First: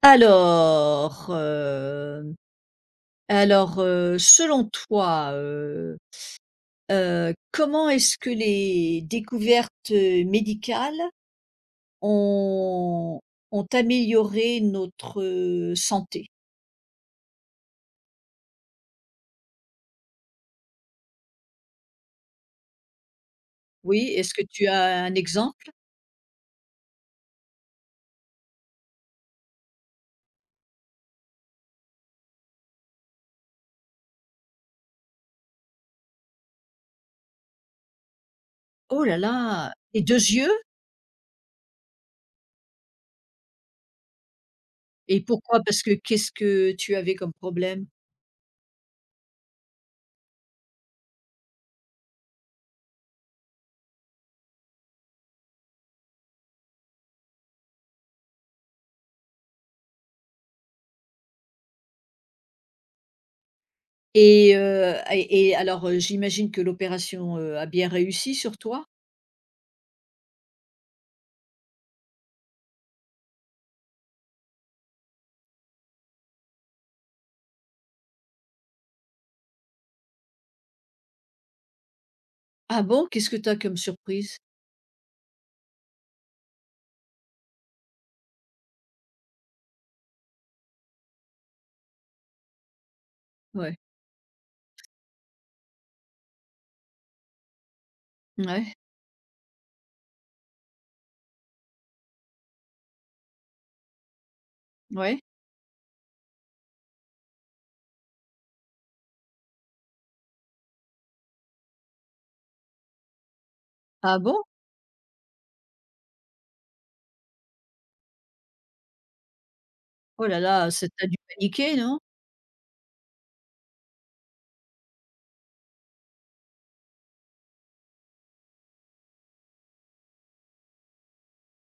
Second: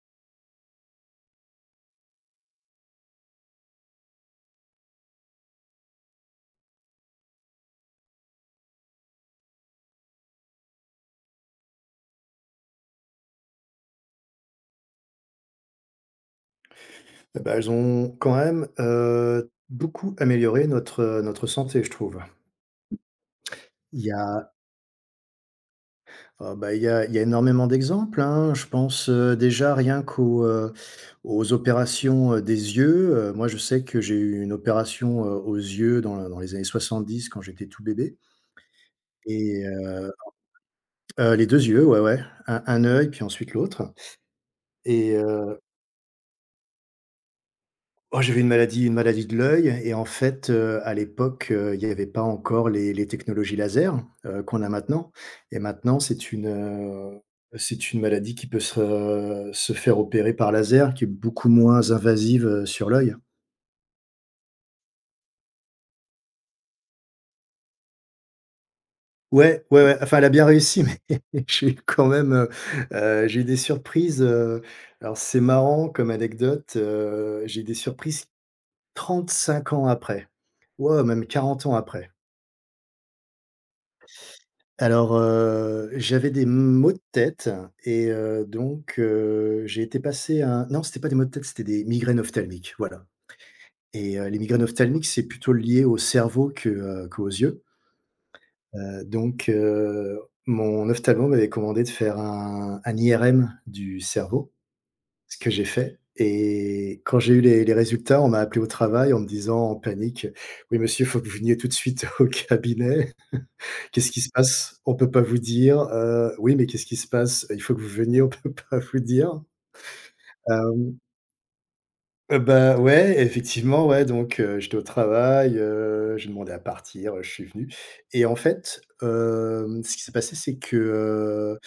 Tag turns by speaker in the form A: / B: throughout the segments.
A: Alors, hem, alors, selon toi, comment est-ce que les découvertes, médicales ont ont amélioré notre, santé?
B: Eh bah, elles ont quand même, beaucoup amélioré notre, notre santé, je trouve. Il
A: Oui,
B: y
A: est-ce que
B: a,
A: tu as un exemple?
B: bah, il y a énormément d'exemples, hein. Je pense, déjà rien aux opérations, des yeux. Moi, je sais que j'ai eu une opération, aux yeux dans les années 70 quand j'étais tout bébé
A: Oh là
B: et
A: là! Les deux yeux?
B: les 2 yeux, ouais, ouais, un œil puis ensuite l'autre. Et
A: Et pourquoi? Parce que qu'est-ce que tu avais comme problème?
B: oh, j'avais une maladie de l'œil et en fait, à l'époque, il n'y avait pas encore les technologies laser, qu'on a maintenant et maintenant c'est une maladie qui peut se faire opérer par laser, qui est beaucoup moins invasive, sur l'œil.
A: Et et alors, j'imagine que l'opération, a bien réussi sur toi?
B: Ouais, ouais, ouais, enfin elle a bien réussi, mais j'ai eu quand même, j'ai eu des surprises, alors c'est marrant comme anecdote, j'ai eu des surprises 35 ans après. Ouais, même 40 ans après.
A: Ah bon? Qu'est-ce que tu as comme surprise?
B: Alors, j'avais des maux de tête et donc j'ai été passer un non, c'était pas des maux de tête, c'était des migraines ophtalmiques, voilà.
A: Ouais.
B: Et les migraines ophtalmiques, c'est plutôt lié au cerveau que, qu'aux yeux.
A: Ouais.
B: Donc mon ophtalmo m'avait commandé de faire un IRM du cerveau,
A: Ouais.
B: ce que j'ai fait. Et quand j'ai eu les résultats, on m'a appelé au travail en me disant en panique: «Oui monsieur, il faut que vous veniez tout de suite au cabinet». Qu'est-ce
A: Ah
B: qui se
A: bon?
B: passe? On peut pas vous dire. Oui, mais qu'est-ce qui se passe? Il faut que vous veniez, on peut pas vous dire.
A: Oh là là, ça
B: Hem,
A: tu dû paniquer, non?
B: bah, ouais, effectivement, ouais, donc j'étais au travail, j'ai demandé à partir, je suis venu et en fait, ce qui s'est passé, c'est que, heu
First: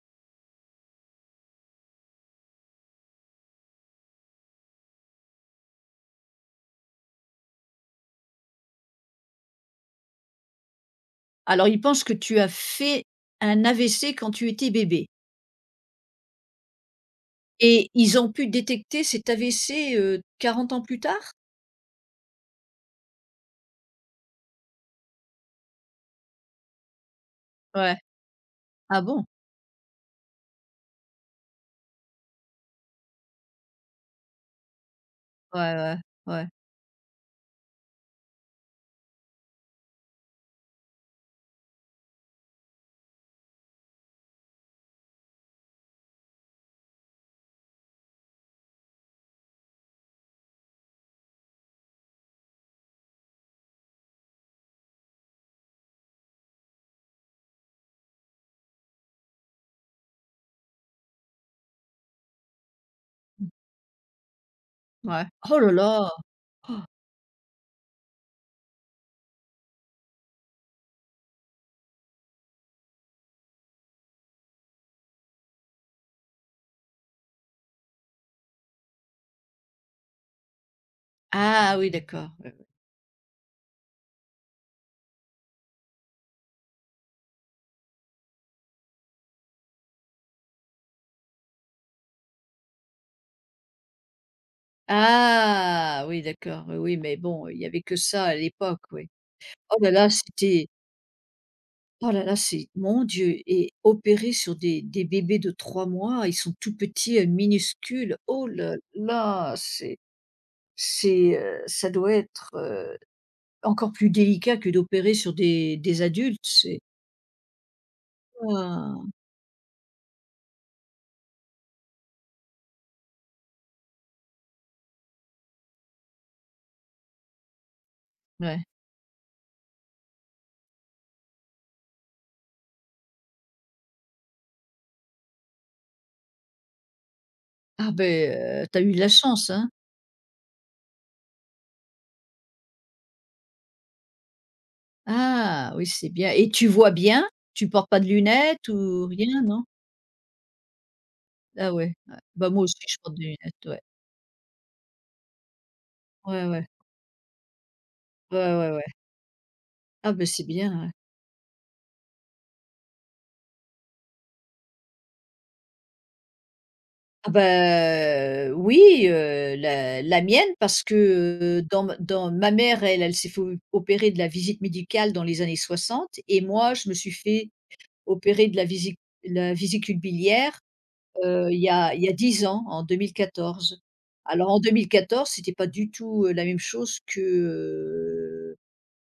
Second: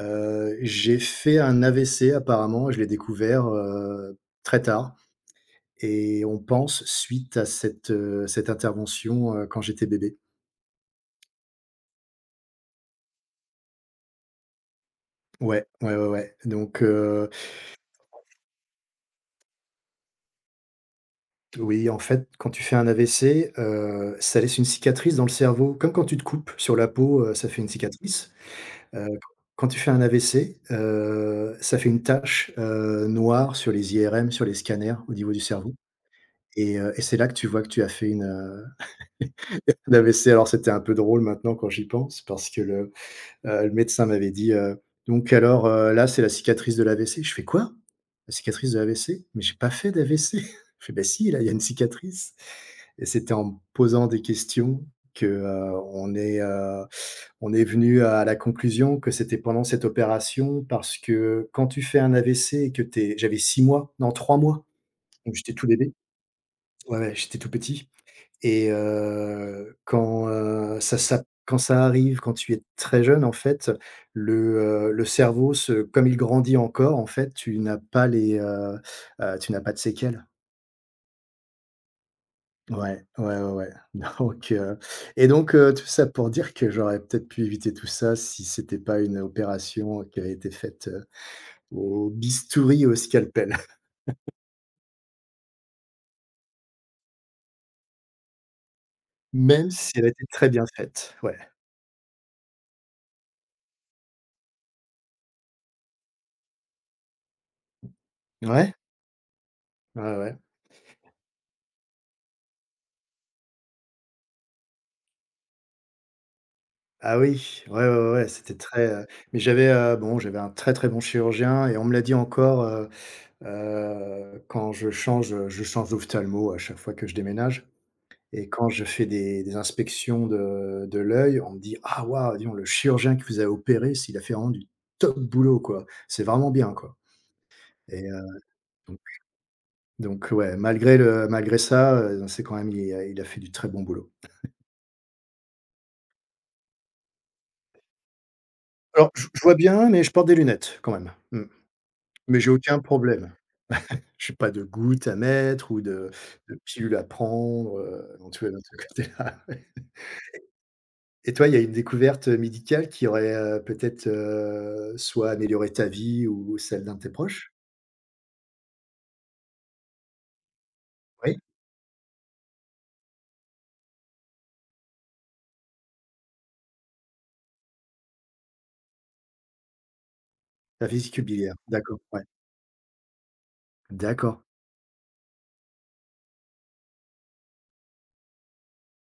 B: heu, j'ai fait un AVC apparemment, je l'ai découvert, très tard et on pense suite à cette intervention, quand j'étais bébé.
A: Alors ils pensent que tu as fait un AVC quand tu étais bébé
B: Ouais, ouais, ouais, ouais, donc.
A: et ils ont pu détecter cet AVC, 40 ans plus tard?
B: Oui, en fait, quand tu fais un AVC, ça laisse une cicatrice dans le cerveau, comme quand tu te coupes sur la peau, ça fait une
A: Ouais.
B: cicatrice.
A: Ah
B: Heu,
A: bon?
B: quand tu fais un AVC, ça fait une tache, noire sur les IRM, sur les scanners, au niveau du
A: Ouais,
B: cerveau.
A: ouais, ouais,
B: Et c'est là que tu vois que tu as fait une, un AVC. Alors c'était un peu drôle maintenant quand j'y pense parce que le médecin m'avait dit, «Donc alors, là, c'est la cicatrice de l'AVC». Je fais: «Quoi? La cicatrice de l'AVC? Mais j'ai pas fait d'AVC». Il fait: «Bah si, là, il y a une cicatrice». Et c'était en me posant des questions que, on est venu à la conclusion que c'était pendant cette opération parce que quand tu fais un AVC et que t'es j'avais 6 mois, non 3 mois,
A: ouais.
B: donc j'étais
A: Oh
B: tout
A: là
B: bébé.
A: là!
B: Ouais, ouais, j'étais tout petit. Et quand, ça ça quand ça arrive, quand tu es très jeune, en fait, le, le cerveau se comme il grandit encore, en fait, tu n'as pas les, tu n'as pas de séquelles.
A: Ah oui d'accord.
B: Ouais, ouais, ouais, ouais. Donc, heu et donc, tout ça pour dire que j'aurais peut-être pu éviter tout ça si c'était pas une opération qui avait été faite, au bistouri au scalpel.
A: Ah oui d'accord, oui, oui, mais bon, il y avait que ça à l'époque, oui.
B: Même
A: Oh là
B: si elle a
A: là,
B: été très bien
A: c'était
B: faite. Ouais.
A: oh là là, c'est mon Dieu et opérer sur des bébés de 3 mois, ils sont tout petits, minuscules. Oh
B: Ouais.
A: là là,
B: Ouais, ouais.
A: c'est, ça doit être, encore plus délicat que d'opérer sur des adultes, c'est
B: Ah oui, ouais, ouais, ouais, ouais, c'était très,
A: ouah,
B: mais j'avais, bon, j'avais un très, très bon chirurgien et on me l'a dit encore, quand je change d'ophtalmo à chaque fois que je déménage. Et
A: ouais.
B: quand je fais des inspections de l'œil, on me dit: «Ah waouh, dis donc, le chirurgien qui vous a opéré, s'il a fait vraiment du top boulot, quoi. C'est vraiment bien, quoi».
A: Ah
B: et
A: ben
B: heu,
A: tu eu
B: donc
A: de la chance, hein?
B: donc ouais, malgré ça, c'est quand même il a fait du très bon boulot.
A: Ah oui, c'est bien et tu vois bien? Tu portes pas de lunettes ou
B: Alors, je
A: rien,
B: vois
A: non?
B: bien, mais je porte des lunettes quand même. Mmh,
A: Ah ouais, ouais.
B: mais j'ai
A: Bah, moi aussi
B: aucun
A: je porte des
B: problème.
A: lunettes, ouais.
B: Je suis pas de gouttes à mettre ou de
A: Ouais,
B: de
A: ouais.
B: pilules à prendre, non,
A: Ouais,
B: tu vois, de
A: ouais,
B: ce
A: ouais.
B: côté-là, ouais.
A: Ah ben c'est bien, ouais.
B: Et toi, il y a une découverte, médicale qui aurait, peut-être, soit amélioré ta vie ou celle d'un de tes
A: Ah
B: proches?
A: ben oui, la mienne parce
B: Oui?
A: que, dans ma mère, elle s'est fait opérer de la visite médicale dans les années 60 et moi je me suis fait opéré de la visi la vésicule biliaire,
B: La vésicule biliaire,
A: il y a
B: d'accord,
A: il y a
B: ouais,
A: 10 ans, en 2014.
B: d'accord.
A: Alors en 2014, c'était pas du tout, la même chose que, heu,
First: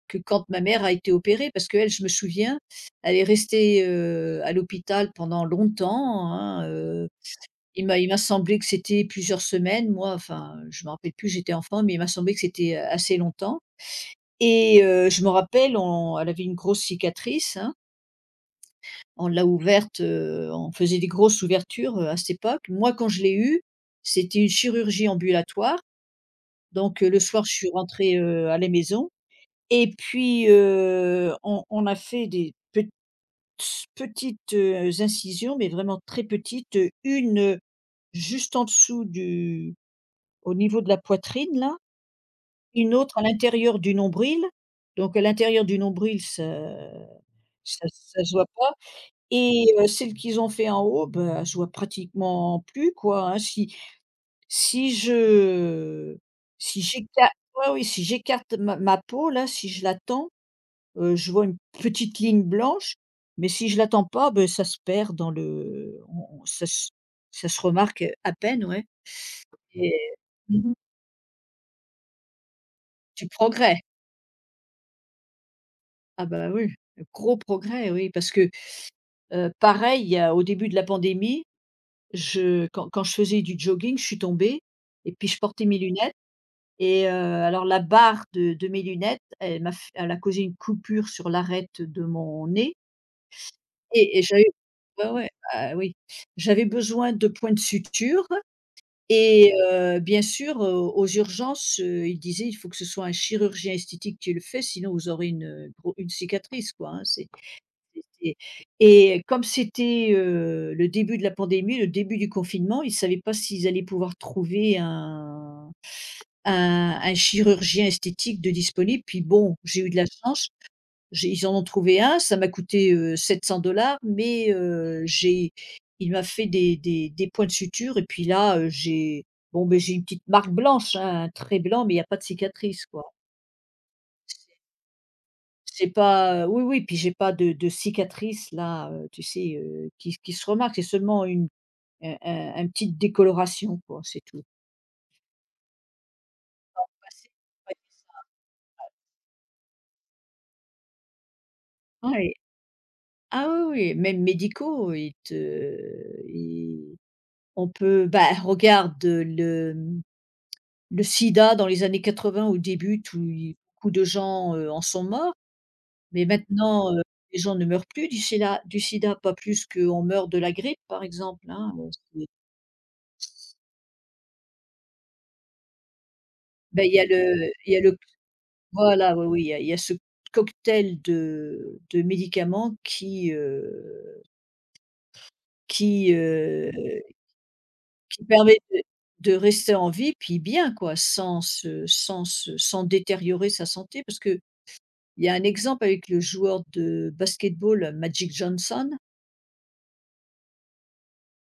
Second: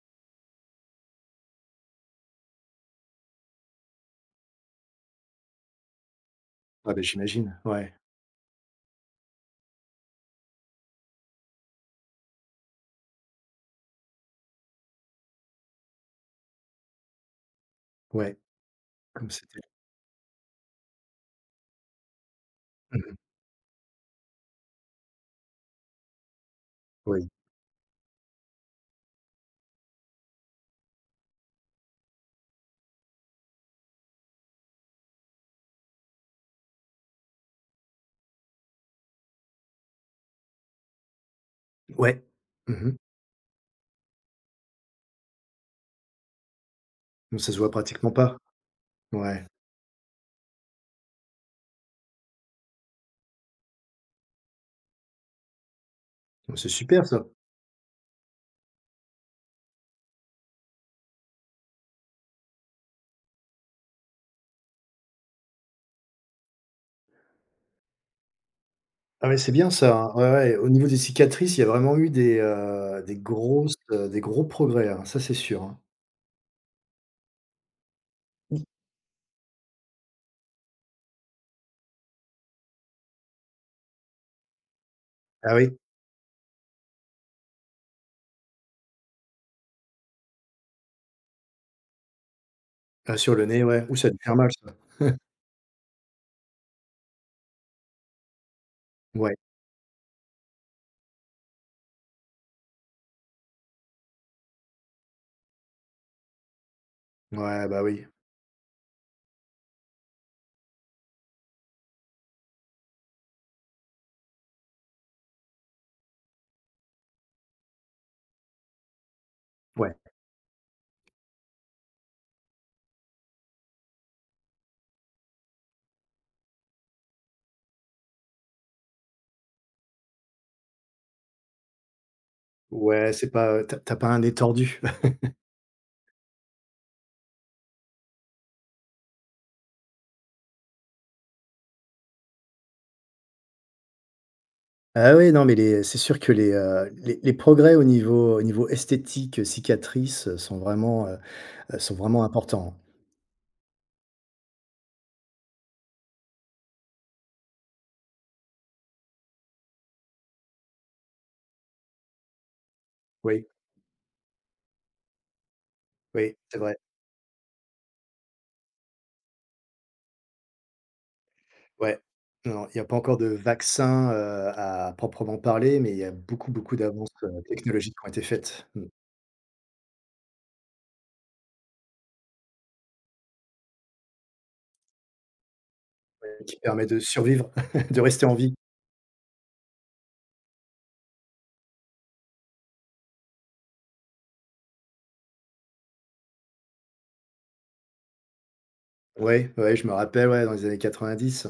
A: que quand ma mère a été opérée. Parce qu'elle, je me souviens, elle est restée, à l'hôpital pendant longtemps, hein,
B: Ah beh, j'imagine,
A: il
B: ouais,
A: m'a il m'a semblé que c'était plusieurs semaines. Moi, enfin, je me rappelle plus, j'étais enfant, mais il m'a semblé que c'était, assez longtemps et je me rappelle, on elle avait une grosse cicatrice, hein.
B: ouais,
A: On
B: comme
A: l'a
B: c'était.
A: ouverte, on faisait des grosses ouvertures, à cette époque. Moi,
B: Mmh
A: quand
B: mh,
A: je l'ai eue, c'était une chirurgie ambulatoire, donc le
B: oui,
A: soir, je suis rentrée, à la maison et puis, on a fait des petites, incisions, mais vraiment très petites, une, juste en dessous du au niveau de la poitrine là,
B: ouais, mmh mh,
A: une autre à l'intérieur du nombril. Donc à l'intérieur du nombril, ça
B: donc ça se voit
A: ça
B: pratiquement
A: ça se
B: pas,
A: voit pas.
B: ouais,
A: Et celles qu'ils ont fait en haut, bah, je vois pratiquement plus, quoi, hein. Si je
B: bah, c'est
A: si
B: super ça.
A: j'écarte, ouais, oui, si j'écarte ma peau là, si je tends, je vois une petite ligne blanche, mais si je l'attends pas, ben, ça se perd dans le on ça se remarque, à peine, ouais
B: Ah ouais, c'est bien
A: et
B: ça, hein, ouais, ouais, au
A: mmh
B: niveau des cicatrices, il y a vraiment eu des
A: du
B: grosses,
A: progrès.
B: des gros progrès, hein, ça, c'est sûr, hein.
A: Ah bah, oui, gros progrès, oui, parce que, pareil, il y a au début de la pandémie. Je quand quand je faisais du jogging, je suis tombée et puis je
B: Ah
A: portais
B: oui?
A: mes lunettes et alors la barre de mes lunettes, elle m'a f elle a causé une coupure sur l'arête de mon nez
B: Ah, sur le nez, ouais. Ouh, ça a dû
A: et
B: faire
A: j'avais
B: mal ça.
A: ouais, ouais, bah, oui. J'avais besoin de points de suture
B: Ouais,
A: et bien sûr, aux urgences, ils disaient: «Il faut que ce soit un chirurgien esthétique qui le fait, sinon vous aurez une, gros une cicatrice quoi, hein, c'est»
B: ouais, bah, oui.
A: C'était et comme c'était, le début de la pandémie, le début du confinement, ils ne savaient pas s'ils allaient pouvoir trouver un chirurgien esthétique de disponible. Puis bon, j'ai eu
B: Ouais,
A: de la chance, j'ai ils en ont trouvé un, ça m'a coûté, dollars, mais j'ai il m'a fait des points de suture et puis là, j'ai bon, beh, j'ai une petite marque blanche, hein, un trait blanc, mais il n'y a pas de cicatrice, quoi.
B: ouais, c'est pas, tu as pas un nez tordu.
A: C'est pas oui, oui, puis j'ai pas de cicatrice là, tu sais, qui se remarque. C'est seulement une un petite décoloration quoi, c'est tout.
B: Ah oui, non, mais les c'est sûr que les, heu,
A: Ah,
B: les les progrès
A: ouais. C'est
B: au niveau esthétique, cicatrices, sont
A: ça.
B: vraiment
A: Ouais.
B: importants.
A: Ah oui, oui, même médicaux, ils on peut bah, regarde, le sida dans les années 80 au début, tout
B: Oui,
A: i beaucoup de gens, en sont morts, mais
B: oui, c'est vrai.
A: maintenant, les gens ne meurent plus du sida, pas plus qu'on meurt de la grippe par exemple, hein,
B: Ouais.
A: c'est
B: Non, il y a pas encore de vaccin, à proprement parler, mais il y a beaucoup, beaucoup
A: bah,
B: d'avances,
A: il y a
B: technologiques
A: le
B: qui ont été faites,
A: voilà, oui, oui, il y a ce cocktail de médicaments qui,
B: qui
A: heu,
B: permettent de survivre, de rester
A: qui
B: en vie.
A: permet de rester en vie, puis bien quoi, sans détériorer sa santé. Parce que il y a un exemple avec le joueur de basket-ball Magic Johnson.
B: Ouais, ouais, je me rappelle, ouais, dans les années 90.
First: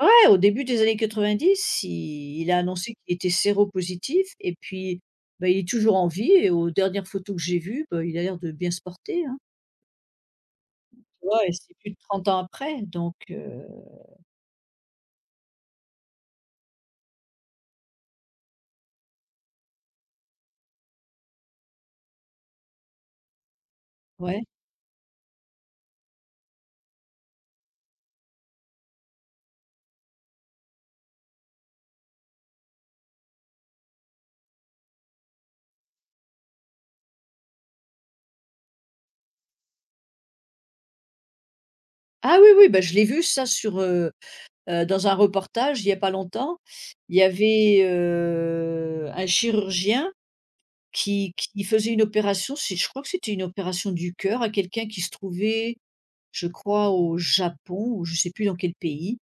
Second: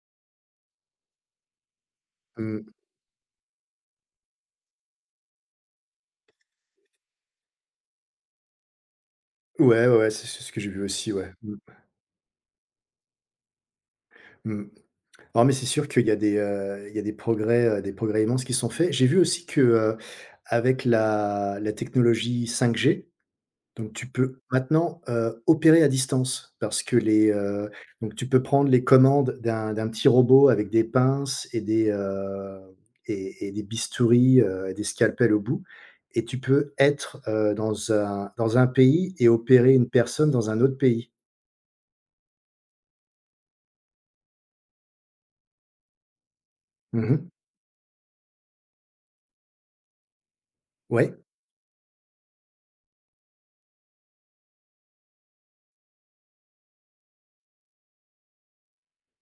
A: Ouais, au début des années 90, il a
B: Mmh.
A: annoncé qu'il était séropositif et puis, bah, il est toujours en vie et aux dernières photos que j'ai vues, bah, il a l'air de bien se porter, hein,
B: Ouais, ouais, ouais, c'est ce que j'ai vu
A: tu
B: aussi, ouais.
A: vois? Et
B: Mmh,
A: c'est plus de 30 ans après donc
B: mmh. Non, mais c'est sûr qu'il y a des, il y a des progrès immenses qui sont faits. J'ai vu aussi que, avec la technologie 5G, donc tu peux
A: ouais.
B: maintenant, opérer à distance parce que donc tu peux prendre les commandes d'un petit robot avec des pinces et des, et des bistouris, et des scalpels au bout et tu peux être, dans un pays et opérer une personne dans un autre pays.
A: Ah oui, oui, bah, je l'ai vu ça sur, dans un reportage il y a pas longtemps. Il y
B: Mmh.
A: avait, un chirurgien
B: Ouais,
A: qui faisait une opération, c'est je crois que c'était une opération du cœur à quelqu'un qui se trouvait, je crois au Japon ou je ne sais plus dans quel pays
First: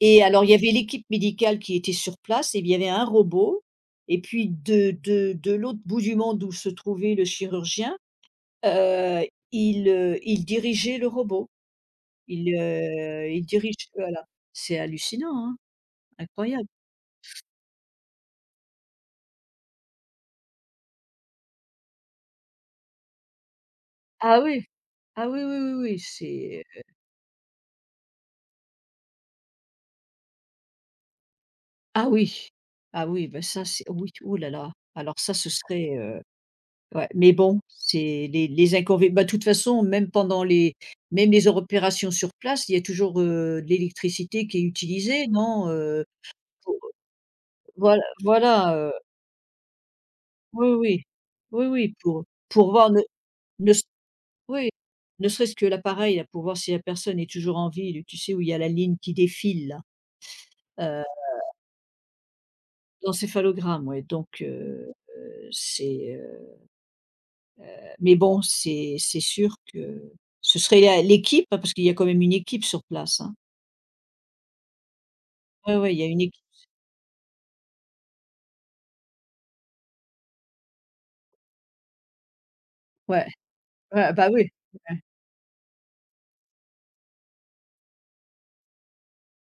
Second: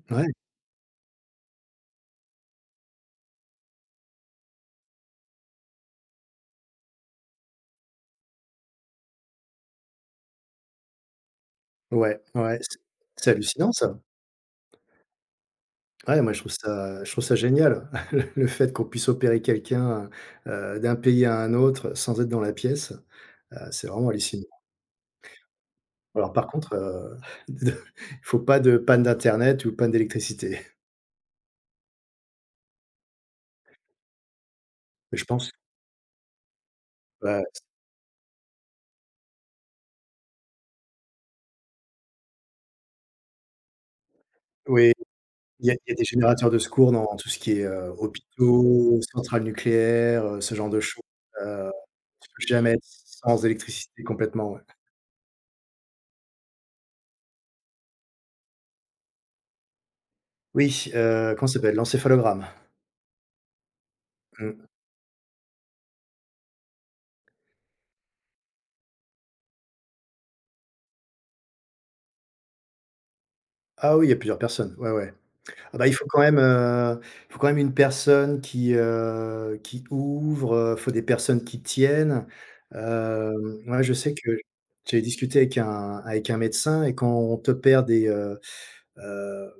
A: et
B: ouais.
A: alors il y avait l'équipe médicale qui était sur place et il y avait un robot et puis de l'autre bout du monde où se trouvait le chirurgien, heu, il dirigeait le robot.
B: Ouais,
A: Il,
B: ouais, c'est
A: heu, il
B: hallucinant
A: dirige
B: ça.
A: voilà. C'est hallucinant, hein,
B: Ouais, moi
A: incroyable.
B: je trouve ça génial, le fait qu'on puisse opérer quelqu'un, d'un pays à un autre sans être dans la pièce, c'est vraiment
A: Ah
B: hallucinant.
A: oui. Ah oui, oui, oui, oui,
B: Alors par
A: c'est
B: contre, il faut pas de panne d'internet ou panne d'électricité.
A: ah oui, ah oui, ben ça c'est oui, oh là là,
B: Mais
A: alors
B: Je
A: ça
B: pense
A: ce serait, ouais, mais
B: Ouais,
A: bon, c'est les inconvénients. Bah, de toute façon, même pendant les même les opérations sur place, il y a toujours, de l'électricité qui est
B: oui,
A: utilisée,
B: il
A: non?
B: y a il y a des générateurs de
A: Pour
B: secours dans tout ce qui est,
A: voilà voilà,
B: hôpitaux, centrales nucléaires, ce
A: oui,
B: genre de choses,
A: oui, oui,
B: heu,
A: oui, pour
B: tu peux
A: pour
B: jamais être
A: voir ne
B: sans
A: ne
B: électricité complètement, ouais.
A: oui, ne serait-ce que l'appareil là, pour voir si la personne est toujours en vie, tu sais où il y a la ligne qui défile là?
B: Oui,
A: Heu,
B: comment ça s'appelle? L'encéphalogramme.
A: L'encéphalogramme, ouais donc
B: Mmh.
A: c'est, mais bon, c'est sûr que ce serait la l'équipe, hein, parce qu'il y a quand même une équipe sur place, hein.
B: Ah oui, il y a plusieurs personnes, ouais, ouais.
A: Ouais,
B: Ah bah, il
A: ouais, il y
B: faut
A: a
B: quand
A: une
B: même,
A: équipe.
B: il faut quand même une personne qui ouvre, faut des personnes qui tiennent.
A: Ouais,
B: Moi, je
A: ouais,
B: sais
A: bah,
B: que
A: oui. Ouais,
B: j'ai discuté avec un médecin et quand on te perd heu,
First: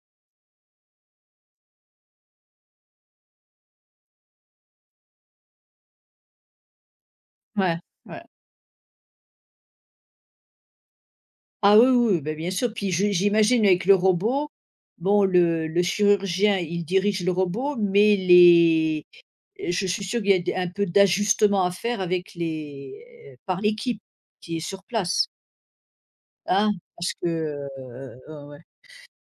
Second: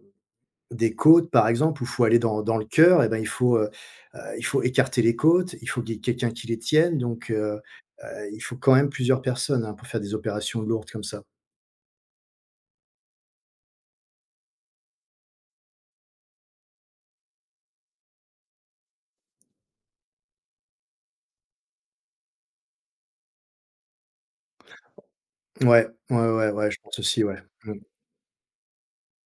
B: des côtes, par exemple, où il faut aller dans le cœur et ben, il faut écarter les côtes, il faut qu'il y ait quelqu'un qui les tienne. donc heu
A: ouais, ouais.
B: heu, il faut quand même plusieurs personnes, hein, pour faire des opérations lourdes comme ça.
A: Ah oui, oui, bah, bien sûr, puis je j'imagine avec le robot, bon le chirurgien, il dirige le robot mais les. Et je suis sûre qu'il y a des un peu d'ajustement à faire avec les par l'équipe qui est sur place,
B: Ouais, ouais, ouais, ouais,
A: hein,
B: je pense
A: parce
B: aussi,
A: que,
B: ouais.
A: ouais, ouais.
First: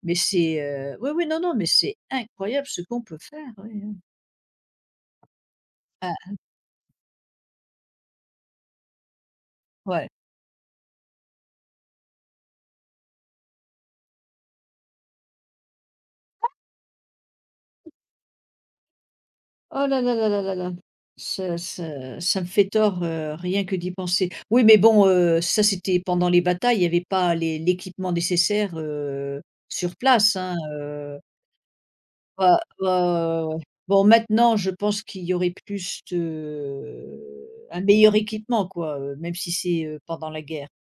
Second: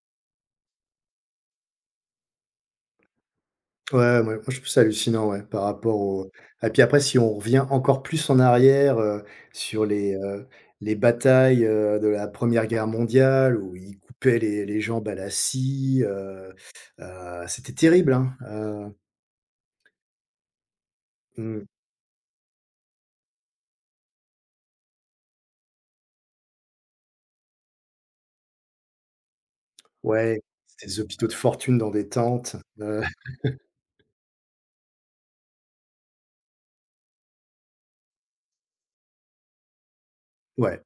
A: Mais c'est, oui, oui, non, non, mais c'est incroyable ce qu'on peut faire, oui, oui.
B: Ouais, moi je trouve ça hallucinant, ouais. par rapport
A: Ah,
B: au et puis après si on revient encore plus en arrière, sur
A: ouais.
B: les batailles, de la première Guerre mondiale où ils coupaient les jambes à la scie, c'était terrible, hein,
A: Oh là là là là là là. Ça
B: mmh,
A: ça ça me fait tort, rien que d'y penser. Oui, mais bon, ça c'était pendant les batailles, il y avait pas les l'équipement nécessaire, sur place,
B: ouais,
A: hein,
B: c'était des hôpitaux de fortune dans des
A: ouais,
B: tentes,
A: ouais, ouais, ouais, ouais. Bon, maintenant, je pense qu'il y aurait plus de un meilleur équipement quoi, même si c'est, pendant la guerre,
B: ouais.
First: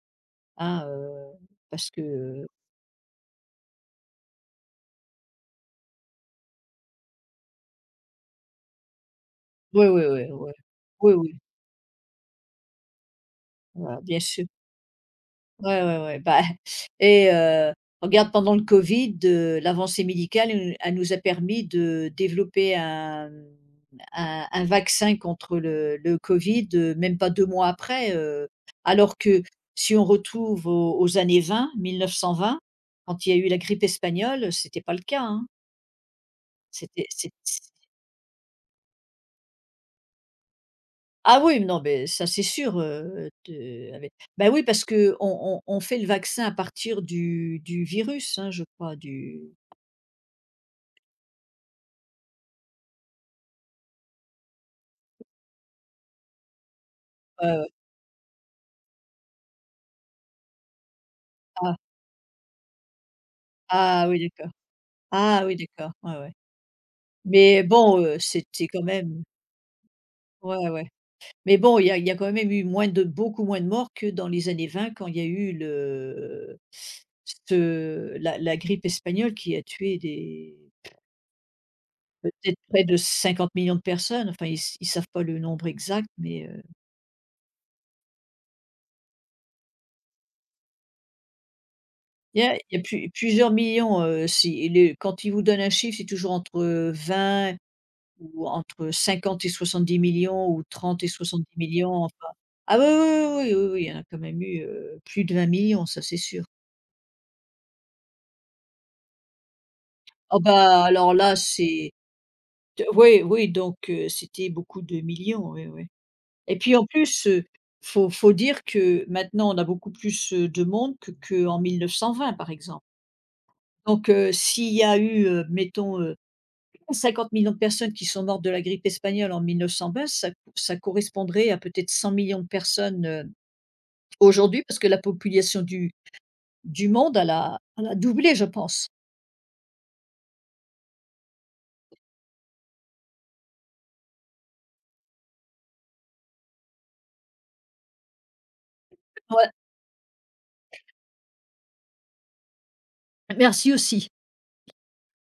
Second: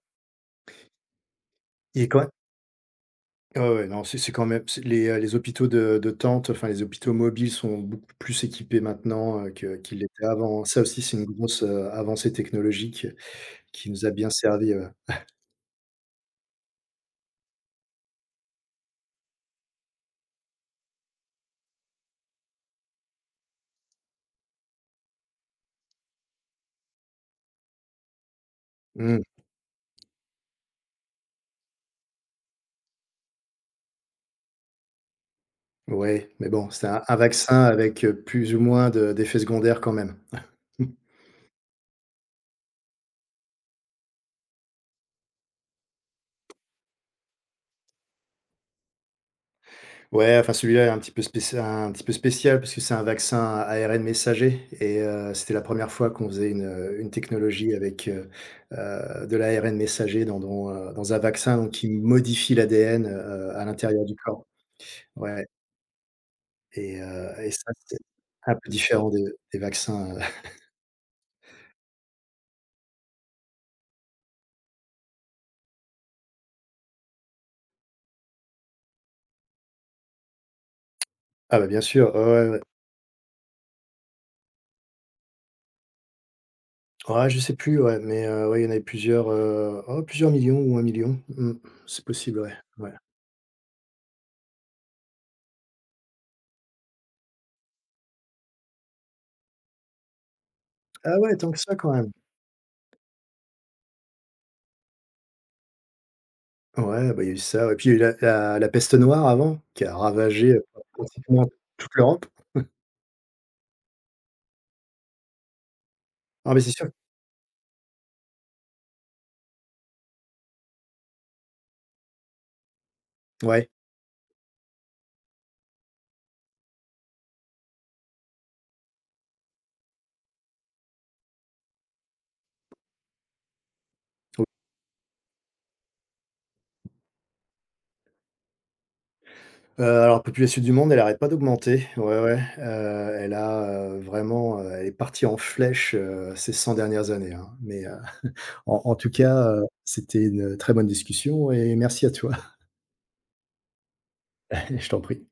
A: hein, parce
B: et quand
A: que
B: ouais, ouais, non, c'est quand même c'est les hôpitaux de tentes, enfin les hôpitaux mobiles sont beaucoup plus équipés maintenant, que
A: oui,
B: qu'ils
A: oui, oui,
B: l'étaient
A: oui,
B: avant. Ça aussi,
A: oui,
B: c'est une
A: oui,
B: grosse, avancée technologique. Qui
A: voilà,
B: nous a
A: bien
B: bien
A: sûr.
B: servi,
A: Ouais, ouais, ouais, bah et regarde pendant le covid, l'avancée médicale, elle nous a permis de développer un, mmh, un vaccin contre le covid, même pas 2 mois après, alors
B: mmh,
A: que si on retrouve aux années vingt, 1920 quand il y a eu la grippe espagnole, c'était pas le cas, hein.
B: ouais, mais bon, c'est un
A: C'était
B: un
A: c'est c
B: vaccin avec, plus ou moins de d'effets secondaires quand même.
A: Ah oui, non, mais ça c'est sûr, de avec bah oui, parce qu'on on fait le vaccin à partir du virus, hein, je crois, du
B: Ouais, enfin celui-là est un petit peu spécia un petit peu spécial parce que c'est un vaccin à ARN messager et c'était la première fois qu'on faisait une
A: ouais, ouais.
B: technologie avec, de l'ARN messager dans un vaccin donc
A: Ah,
B: qui modifie l'ADN, à l'intérieur
A: ah
B: du
A: oui,
B: corps.
A: d'accord. Ah
B: Ouais.
A: oui, d'accord. Ouais, ouais.
B: Et
A: Mais
B: ça, c'est
A: bon,
B: un
A: c'était
B: peu
A: quand
B: différent
A: même
B: des vaccins,
A: ouais, ouais. Mais bon, il y a quand même eu moins de beaucoup moins de morts que dans les années 20 quand il y a eu le ce la grippe espagnole qui a tué des
B: ah bah, bien sûr, ouais, ouais,
A: peut-être
B: ouais.
A: près de 50 millions de personnes. Enfin, ils savent pas le nombre exact, mais,
B: Ouais, je sais plus, ouais, mais ouais, il y en avait plusieurs, oh, plusieurs millions ou un million, 000. Mmh, c'est possible,
A: il y
B: ouais,
A: a il y a
B: ouais.
A: plusieurs millions, si et les quand ils vous donnent un chiffre, c'est toujours entre 20 ou entre 50 et 70 000 000 ou 30 et
B: Ah ouais,
A: 70
B: tant que
A: 000
B: ça
A: 000,
B: quand même?
A: enfin ah oui, oui, oui, oui, oui, oui, il y en a quand même eu, plus de 20 millions ça c'est sûr.
B: Ouais, bah, il y a eu ça, et puis il y a eu la peste noire avant, qui a
A: Ah
B: ravagé,
A: bah, alors là,
B: pratiquement toute
A: c'est
B: l'Europe.
A: t oui, oui, donc c'était beaucoup de millions, oui, oui.
B: Ah,
A: Et
B: mais c'est
A: puis en
B: sûr,
A: plus, faut dire que maintenant on a beaucoup plus, de monde que qu'en 1920 par exemple.
B: ouais.
A: Donc s'il y a eu, mettons, 50 millions de personnes qui sont mortes de la grippe espagnole en 1920, ça correspondrait à peut-être 100 millions de personnes,
B: Oui.
A: aujourd'hui, parce que la population du monde, elle a doublé, je pense.
B: Alors, la population du monde, elle n'arrête pas d'augmenter. Ouais, ouais, elle a, vraiment, elle est partie en flèche, ces 100 dernières années, hein, mais en tout cas,
A: Ouais,
B: c'était une très bonne discussion et merci à toi.
A: merci aussi.
B: Je t'en prie.